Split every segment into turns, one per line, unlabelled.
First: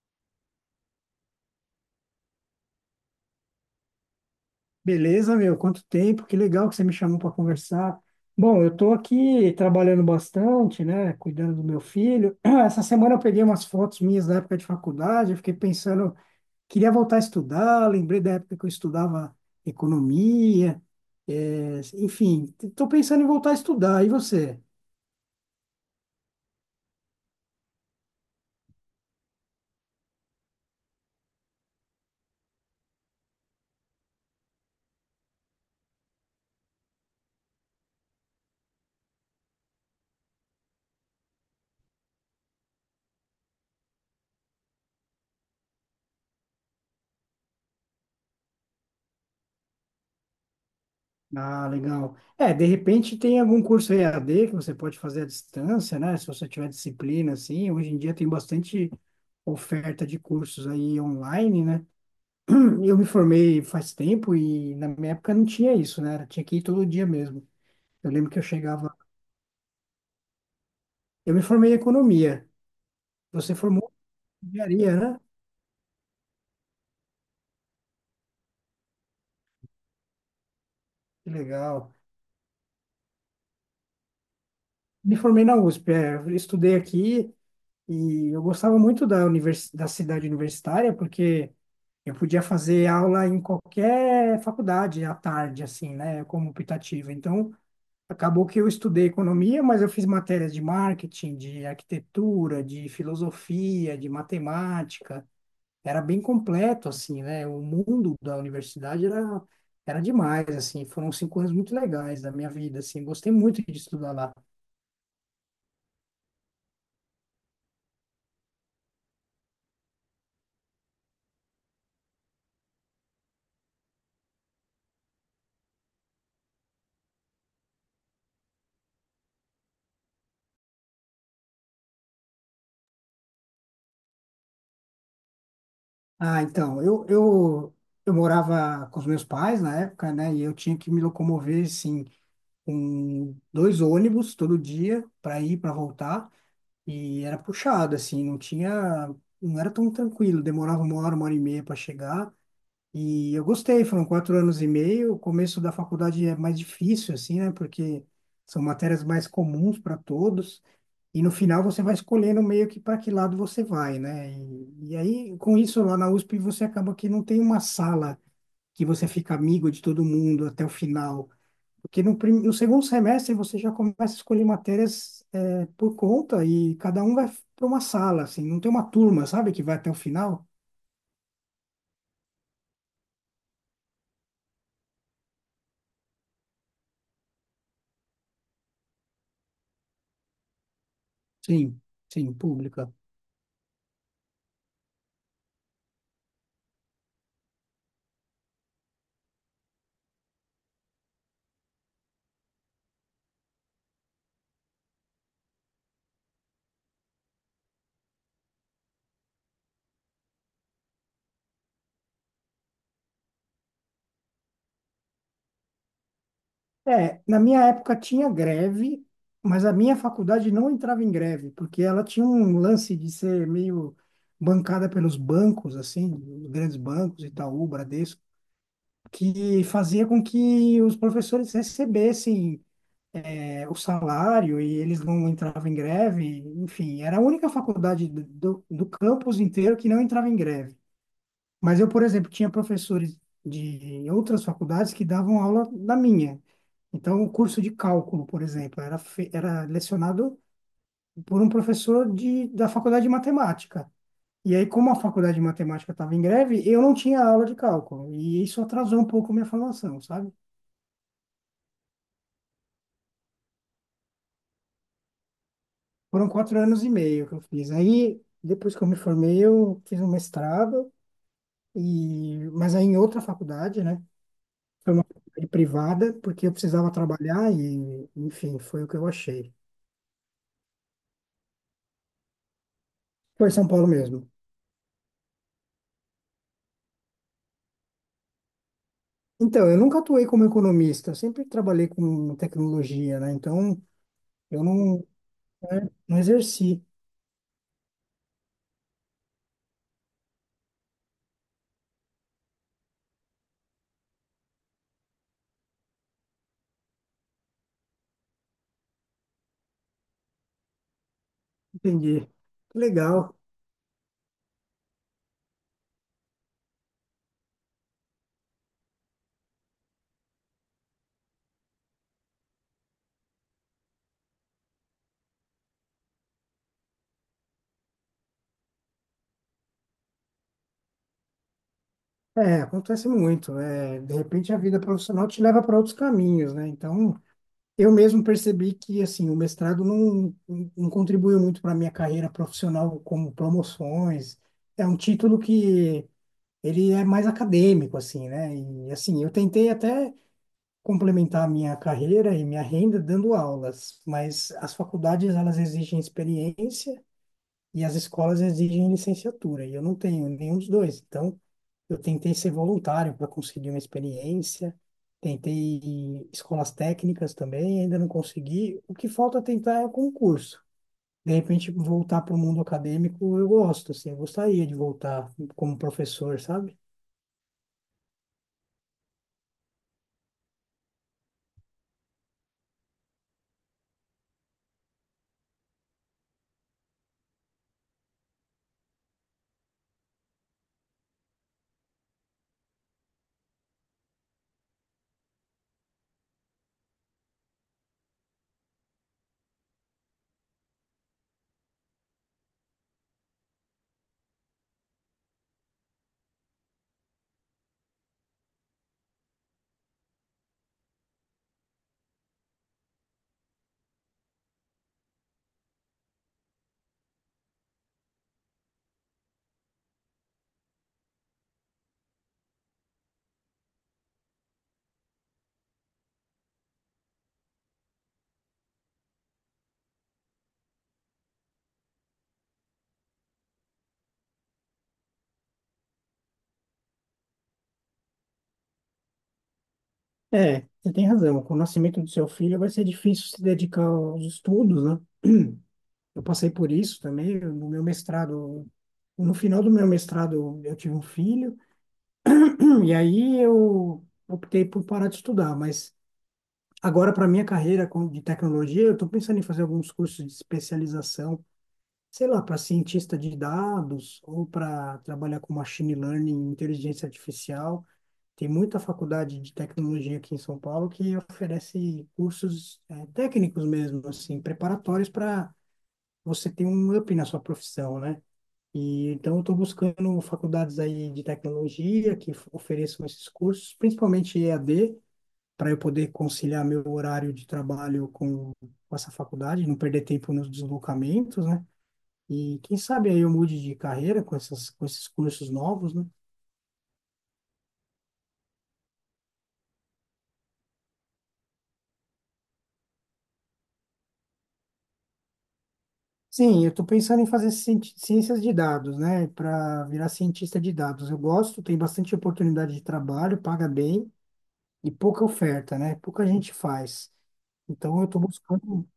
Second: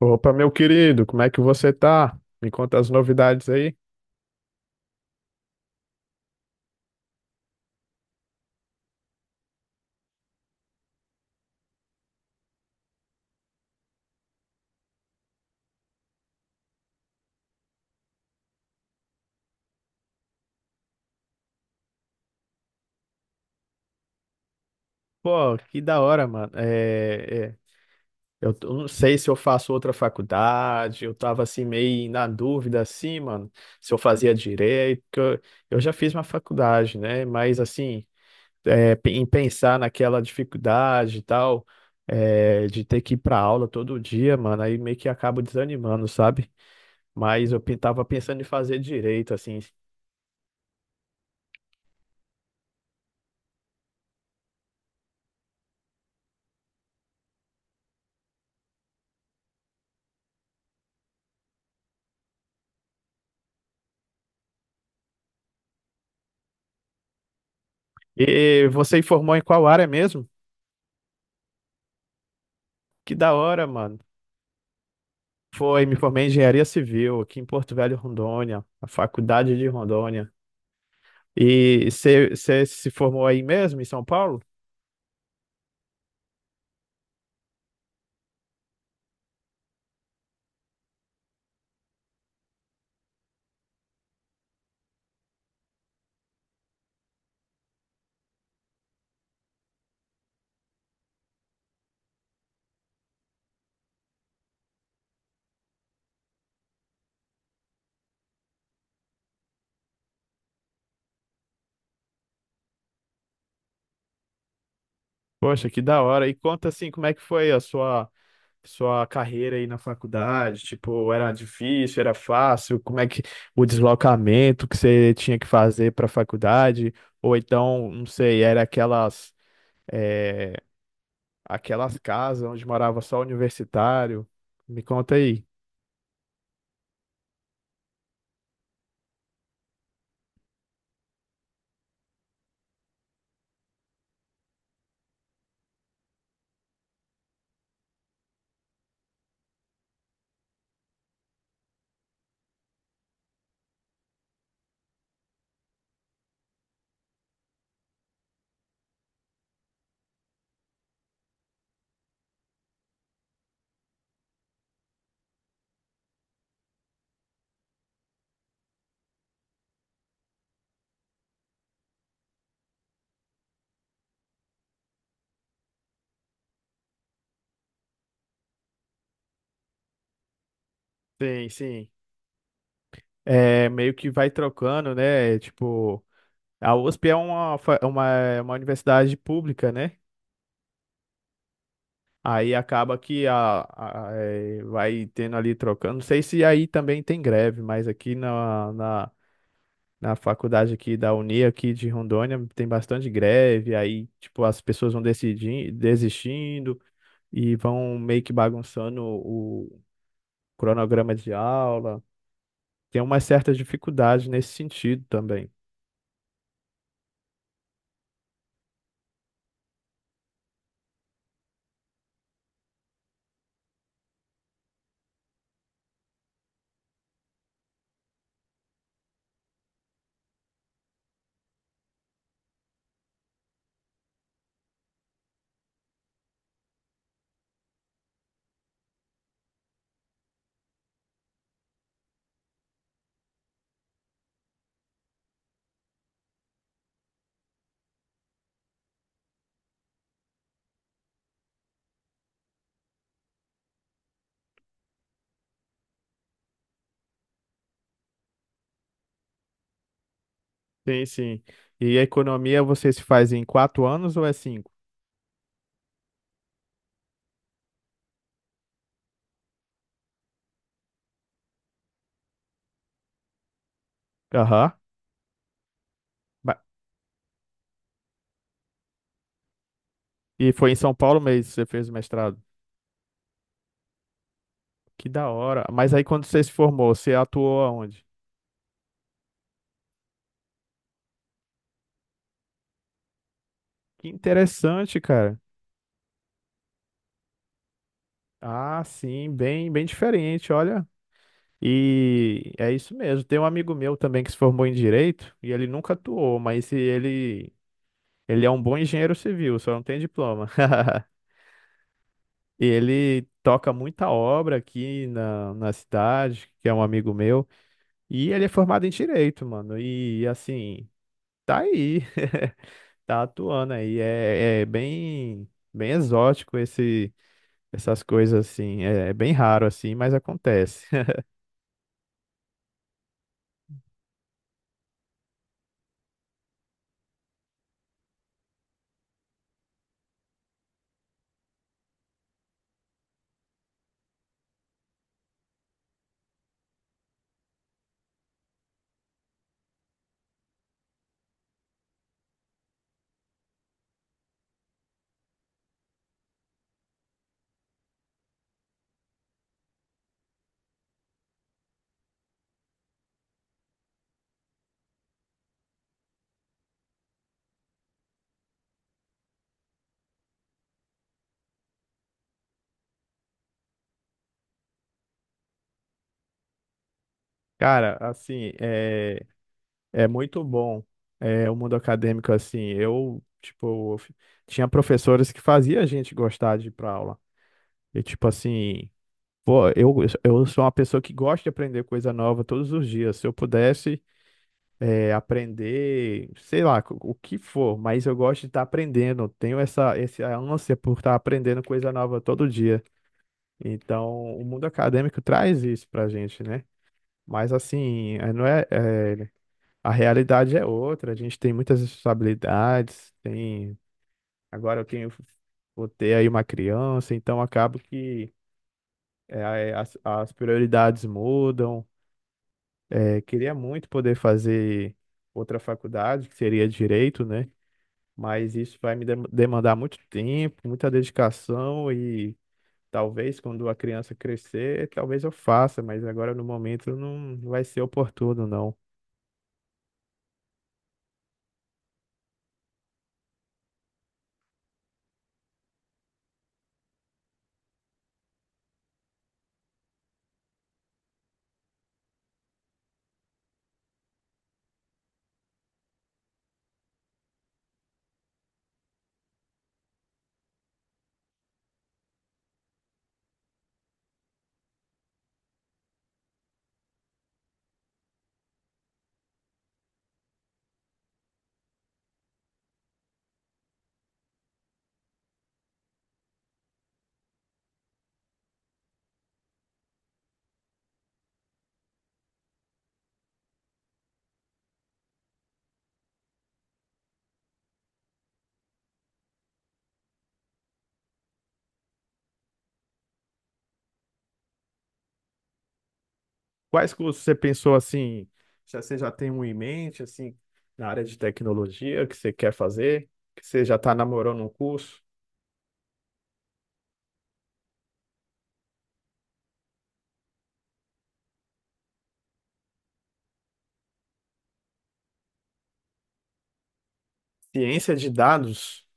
Opa, meu querido, como é que você tá? Me conta as novidades aí.
Beleza, meu? Quanto tempo? Que legal que você me chamou para conversar. Bom, eu estou aqui trabalhando bastante, né? Cuidando do meu filho. Essa semana eu peguei umas fotos minhas da época de faculdade. Eu fiquei pensando, queria voltar a estudar. Lembrei da época que eu estudava economia. Enfim, estou pensando em voltar a estudar. E você?
Pô, que da hora, mano. Eu não sei se eu faço outra faculdade, eu tava assim meio na dúvida, assim, mano, se eu fazia direito. Porque eu já fiz uma faculdade, né? Mas assim, em pensar naquela dificuldade e tal, de ter que ir pra aula todo dia, mano, aí meio que acabo desanimando, sabe? Mas tava pensando em fazer direito, assim.
Ah, legal. É, de repente tem algum curso EAD que você pode fazer à distância, né? Se você tiver disciplina, assim. Hoje em dia tem bastante oferta de cursos aí online, né? Eu me formei faz tempo e na minha época não tinha isso, né? Tinha que ir todo dia mesmo. Eu lembro que eu
E
chegava.
você formou em qual área mesmo?
Eu me formei em economia.
Que da
Você
hora,
formou
mano.
em engenharia, né?
Foi, me formei em engenharia civil aqui em Porto Velho, Rondônia, na faculdade de Rondônia.
Que
E
legal.
você se formou aí mesmo, em São Paulo?
Me formei na USP, é, eu estudei aqui e eu gostava muito da, da cidade universitária porque eu podia fazer aula em qualquer faculdade à tarde, assim, né, como optativa. Então, acabou que eu estudei economia, mas eu fiz matérias de marketing, de arquitetura, de filosofia, de matemática. Era bem completo, assim, né? O mundo da universidade era, era demais, assim. Foram cinco anos muito legais da minha vida, assim. Gostei muito de estudar lá.
Poxa, que da hora. E conta assim, como é que foi a sua carreira aí na faculdade? Tipo, era difícil, era fácil? Como é que o deslocamento que você tinha que fazer para a faculdade? Ou então, não sei, era aquelas eh, aquelas casas onde morava só universitário? Me conta aí.
Ah, então, eu morava com os meus pais na época, né? E eu tinha que me locomover, assim, com dois ônibus todo dia para ir, para voltar. E era puxado, assim, não era tão tranquilo. Demorava uma hora e meia para chegar. E eu gostei, foram quatro anos e meio. O começo da faculdade é mais difícil, assim, né? Porque são matérias mais comuns para todos. E no final você vai escolhendo meio que para que lado você vai, né? E aí, com isso, lá na USP, você acaba que não tem uma sala que você fica amigo de todo mundo até o final. Porque no, no segundo semestre você já começa a escolher matérias por conta e cada um vai para uma sala, assim. Não tem uma turma, sabe, que vai até o final?
Sim, sim. É, meio que vai trocando, né? Tipo, a USP é uma, fa- é uma universidade pública, né?
Sim, sim,
Aí
pública.
acaba que é, vai tendo ali trocando. Não sei se aí também tem greve, mas aqui na faculdade aqui da Uni, aqui de Rondônia, tem bastante greve. Aí, tipo, as pessoas vão decidindo, desistindo e vão meio que bagunçando o cronograma de aula. Tem uma certa dificuldade nesse sentido também.
É, na minha época tinha greve, mas a minha faculdade não entrava em greve, porque ela tinha um lance de ser meio bancada pelos bancos, assim, os grandes bancos, Itaú, Bradesco, que fazia com que os professores recebessem, é, o salário e eles não entravam em greve. Enfim, era a única faculdade do, do campus inteiro que não entrava em greve. Mas eu, por exemplo, tinha professores de outras faculdades que davam aula na minha. Então, o curso de cálculo, por exemplo, era lecionado por um professor de, da faculdade de matemática. E aí, como a faculdade de matemática estava em greve, eu não tinha aula de cálculo. E isso atrasou um pouco minha formação, sabe?
Sim, sim. E a economia você se faz em quatro anos ou é cinco?
Foram quatro anos e meio que eu fiz. Aí, depois que eu me formei, eu fiz um mestrado, e... mas aí em outra faculdade, né?
Aham.
Foi uma faculdade privada, porque eu
Ba-
precisava trabalhar e, enfim, foi o que eu achei.
E foi em São Paulo mesmo que você fez o mestrado?
Foi em São Paulo mesmo.
Que da hora. Mas aí quando você se formou, você atuou aonde?
Então, eu nunca atuei como economista, eu sempre trabalhei com tecnologia, né? Então,
Que
eu não,
interessante, cara.
né, não exerci.
Ah, sim, bem, bem diferente, olha. E é isso mesmo. Tem um amigo meu também que se formou em direito e ele nunca atuou, mas ele é um bom engenheiro civil, só não tem diploma.
Entendi.
E
Que
ele
legal.
toca muita obra aqui na cidade, que é um amigo meu. E ele é formado em direito, mano. E assim, tá aí, tá atuando aí. Bem exótico esse, essas coisas assim. É, é bem raro assim, mas acontece.
É, acontece muito. É, de repente, a vida profissional te leva para outros caminhos, né? Então, eu mesmo percebi que, assim, o mestrado não, não contribuiu muito para a minha carreira profissional, como promoções. É um título que ele é mais acadêmico, assim, né? E, assim, eu tentei até complementar a minha carreira e minha renda dando aulas, mas as faculdades elas exigem experiência e as escolas exigem licenciatura, e eu não tenho nenhum dos dois. Então, eu tentei ser voluntário para conseguir uma experiência, tentei escolas técnicas também, ainda não consegui. O que falta tentar é o concurso. De repente, voltar para o mundo acadêmico, eu gosto, assim, eu gostaria de voltar como professor, sabe?
Cara, assim, é muito bom é, o mundo acadêmico assim. Eu, tipo, tinha professores que fazia a gente gostar de ir pra aula. E tipo assim, pô, eu, eu sou uma pessoa que gosta de aprender coisa nova todos os dias. Se eu pudesse aprender, sei lá, o que for, mas eu gosto de estar aprendendo. Tenho essa ânsia por estar aprendendo coisa nova todo dia. Então, o mundo acadêmico traz isso pra gente, né? Mas assim, é- não é, é, a realidade é outra, a gente tem muitas responsabilidades, tem, agora eu tenho, vou ter aí uma criança, então acabo que é, as prioridades mudam. É, queria muito poder fazer outra faculdade, que seria direito, né? Mas isso vai me demandar muito tempo, muita dedicação e talvez quando a criança crescer, talvez eu faça, mas agora no momento não vai ser oportuno, não.
É, você tem razão. Com o nascimento do seu filho vai ser difícil se dedicar aos estudos, né? Eu passei por isso também no meu mestrado. No final do meu mestrado, eu tive um filho, e aí eu optei por parar de estudar. Mas agora, para minha carreira de tecnologia, eu estou pensando em fazer alguns cursos de especialização, sei lá, para cientista de dados ou para trabalhar com machine learning, inteligência artificial. Tem muita faculdade de tecnologia aqui em São Paulo que oferece cursos técnicos mesmo, assim, preparatórios para você ter um up na sua profissão, né? E então eu estou buscando faculdades aí de tecnologia ofereçam esses cursos, principalmente EAD, para eu poder conciliar meu horário de trabalho com essa faculdade, não perder tempo nos deslocamentos, né? E quem sabe aí eu mude de carreira com com esses cursos novos, né?
Quais cursos você pensou assim? Já você já tem um em mente assim na área de tecnologia que você quer fazer? Que você já está namorando um curso?
Sim, eu estou pensando em fazer ciências de dados, né? Para virar cientista de dados. Eu gosto, tem bastante oportunidade de trabalho, paga bem e pouca oferta, né? Pouca gente faz.
Ciência
Então, eu
de
estou
dados?
buscando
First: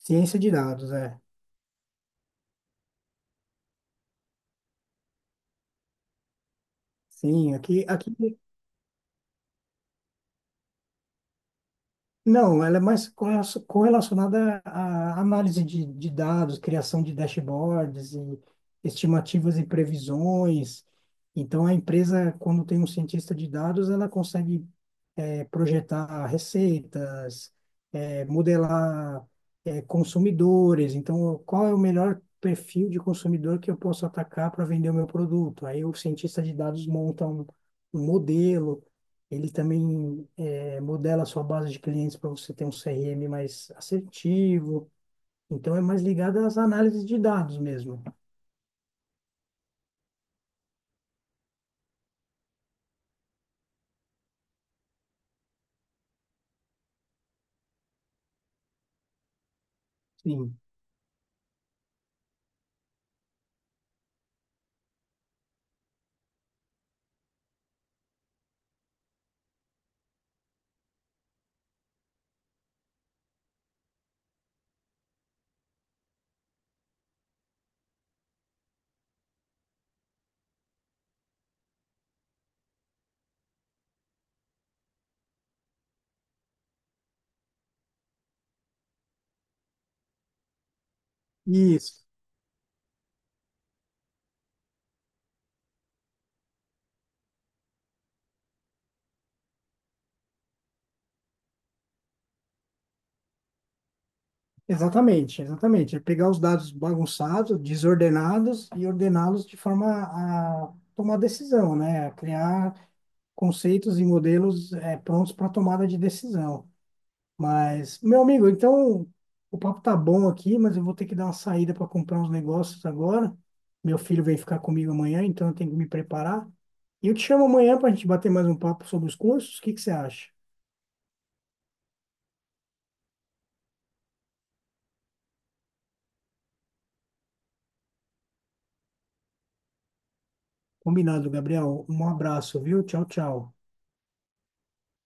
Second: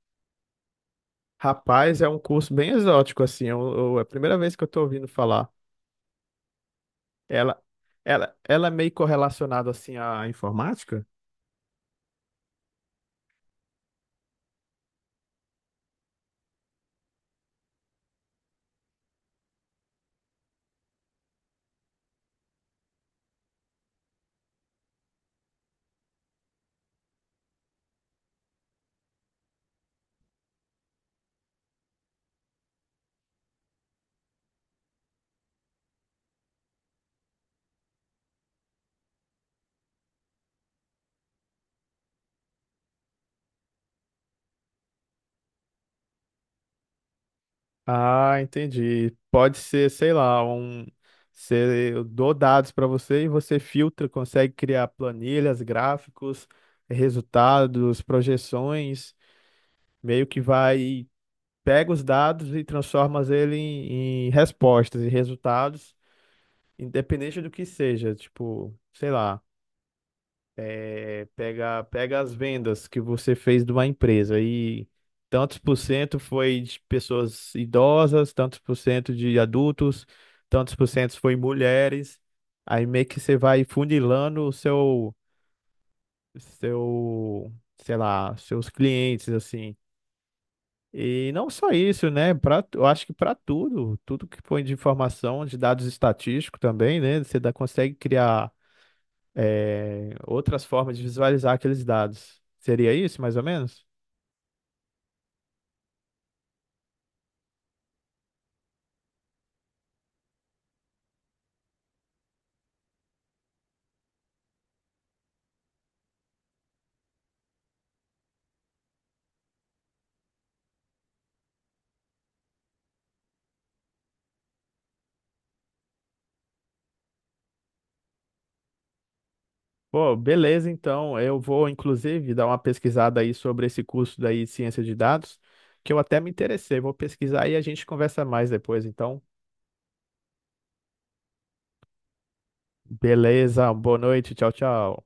ciência de dados, é.
Rapaz, é um curso bem exótico assim. É a primeira vez que eu estou ouvindo falar.
Sim,
Ela,
aqui
ela é meio correlacionada assim à informática?
não, ela é mais correlacionada à análise de dados, criação de dashboards e estimativas e previsões. Então, a empresa, quando tem um cientista de dados, ela consegue é, projetar receitas, modelar, consumidores. Então, qual é o melhor perfil de consumidor que eu posso atacar para vender o meu produto? Aí o cientista de dados monta um, um modelo, ele também modela a sua base de clientes para você ter um CRM mais assertivo. Então, é mais ligado às análises de dados mesmo.
Ah, entendi. Pode ser, sei lá, um. Eu dou dados para você e você filtra, consegue criar planilhas, gráficos, resultados, projeções, meio que
Sim.
vai, pega os dados e transforma ele em respostas e resultados, independente do que seja, tipo, sei lá. É, pega as vendas que você fez de uma empresa e tantos por cento foi de pessoas idosas, tantos por cento de adultos, tantos por cento foi mulheres. Aí meio que você vai funilando o seu, sei lá, seus clientes, assim. E não só
Isso.
isso, né? Pra, eu acho que para tudo, tudo que põe de informação, de dados estatísticos também, né? Você dá, consegue criar é, outras formas de visualizar aqueles dados. Seria isso, mais ou menos?
Exatamente, exatamente. É pegar os dados bagunçados, desordenados e ordená-los de forma a tomar decisão, né? A criar conceitos e modelos prontos para tomada de decisão. Mas, meu amigo, então o papo tá bom aqui, mas eu vou ter que dar uma saída para comprar uns negócios agora. Meu filho vem ficar comigo amanhã, então eu tenho que me preparar. E eu te chamo amanhã para a gente bater mais um papo sobre os cursos. O que que você
Pô,
acha?
beleza, então. Eu vou, inclusive, dar uma pesquisada aí sobre esse curso daí, de Ciência de Dados, que eu até me interessei. Vou pesquisar e a gente conversa mais depois, então.
Combinado, Gabriel. Um abraço, viu? Tchau, tchau.
Beleza, boa noite, tchau, tchau.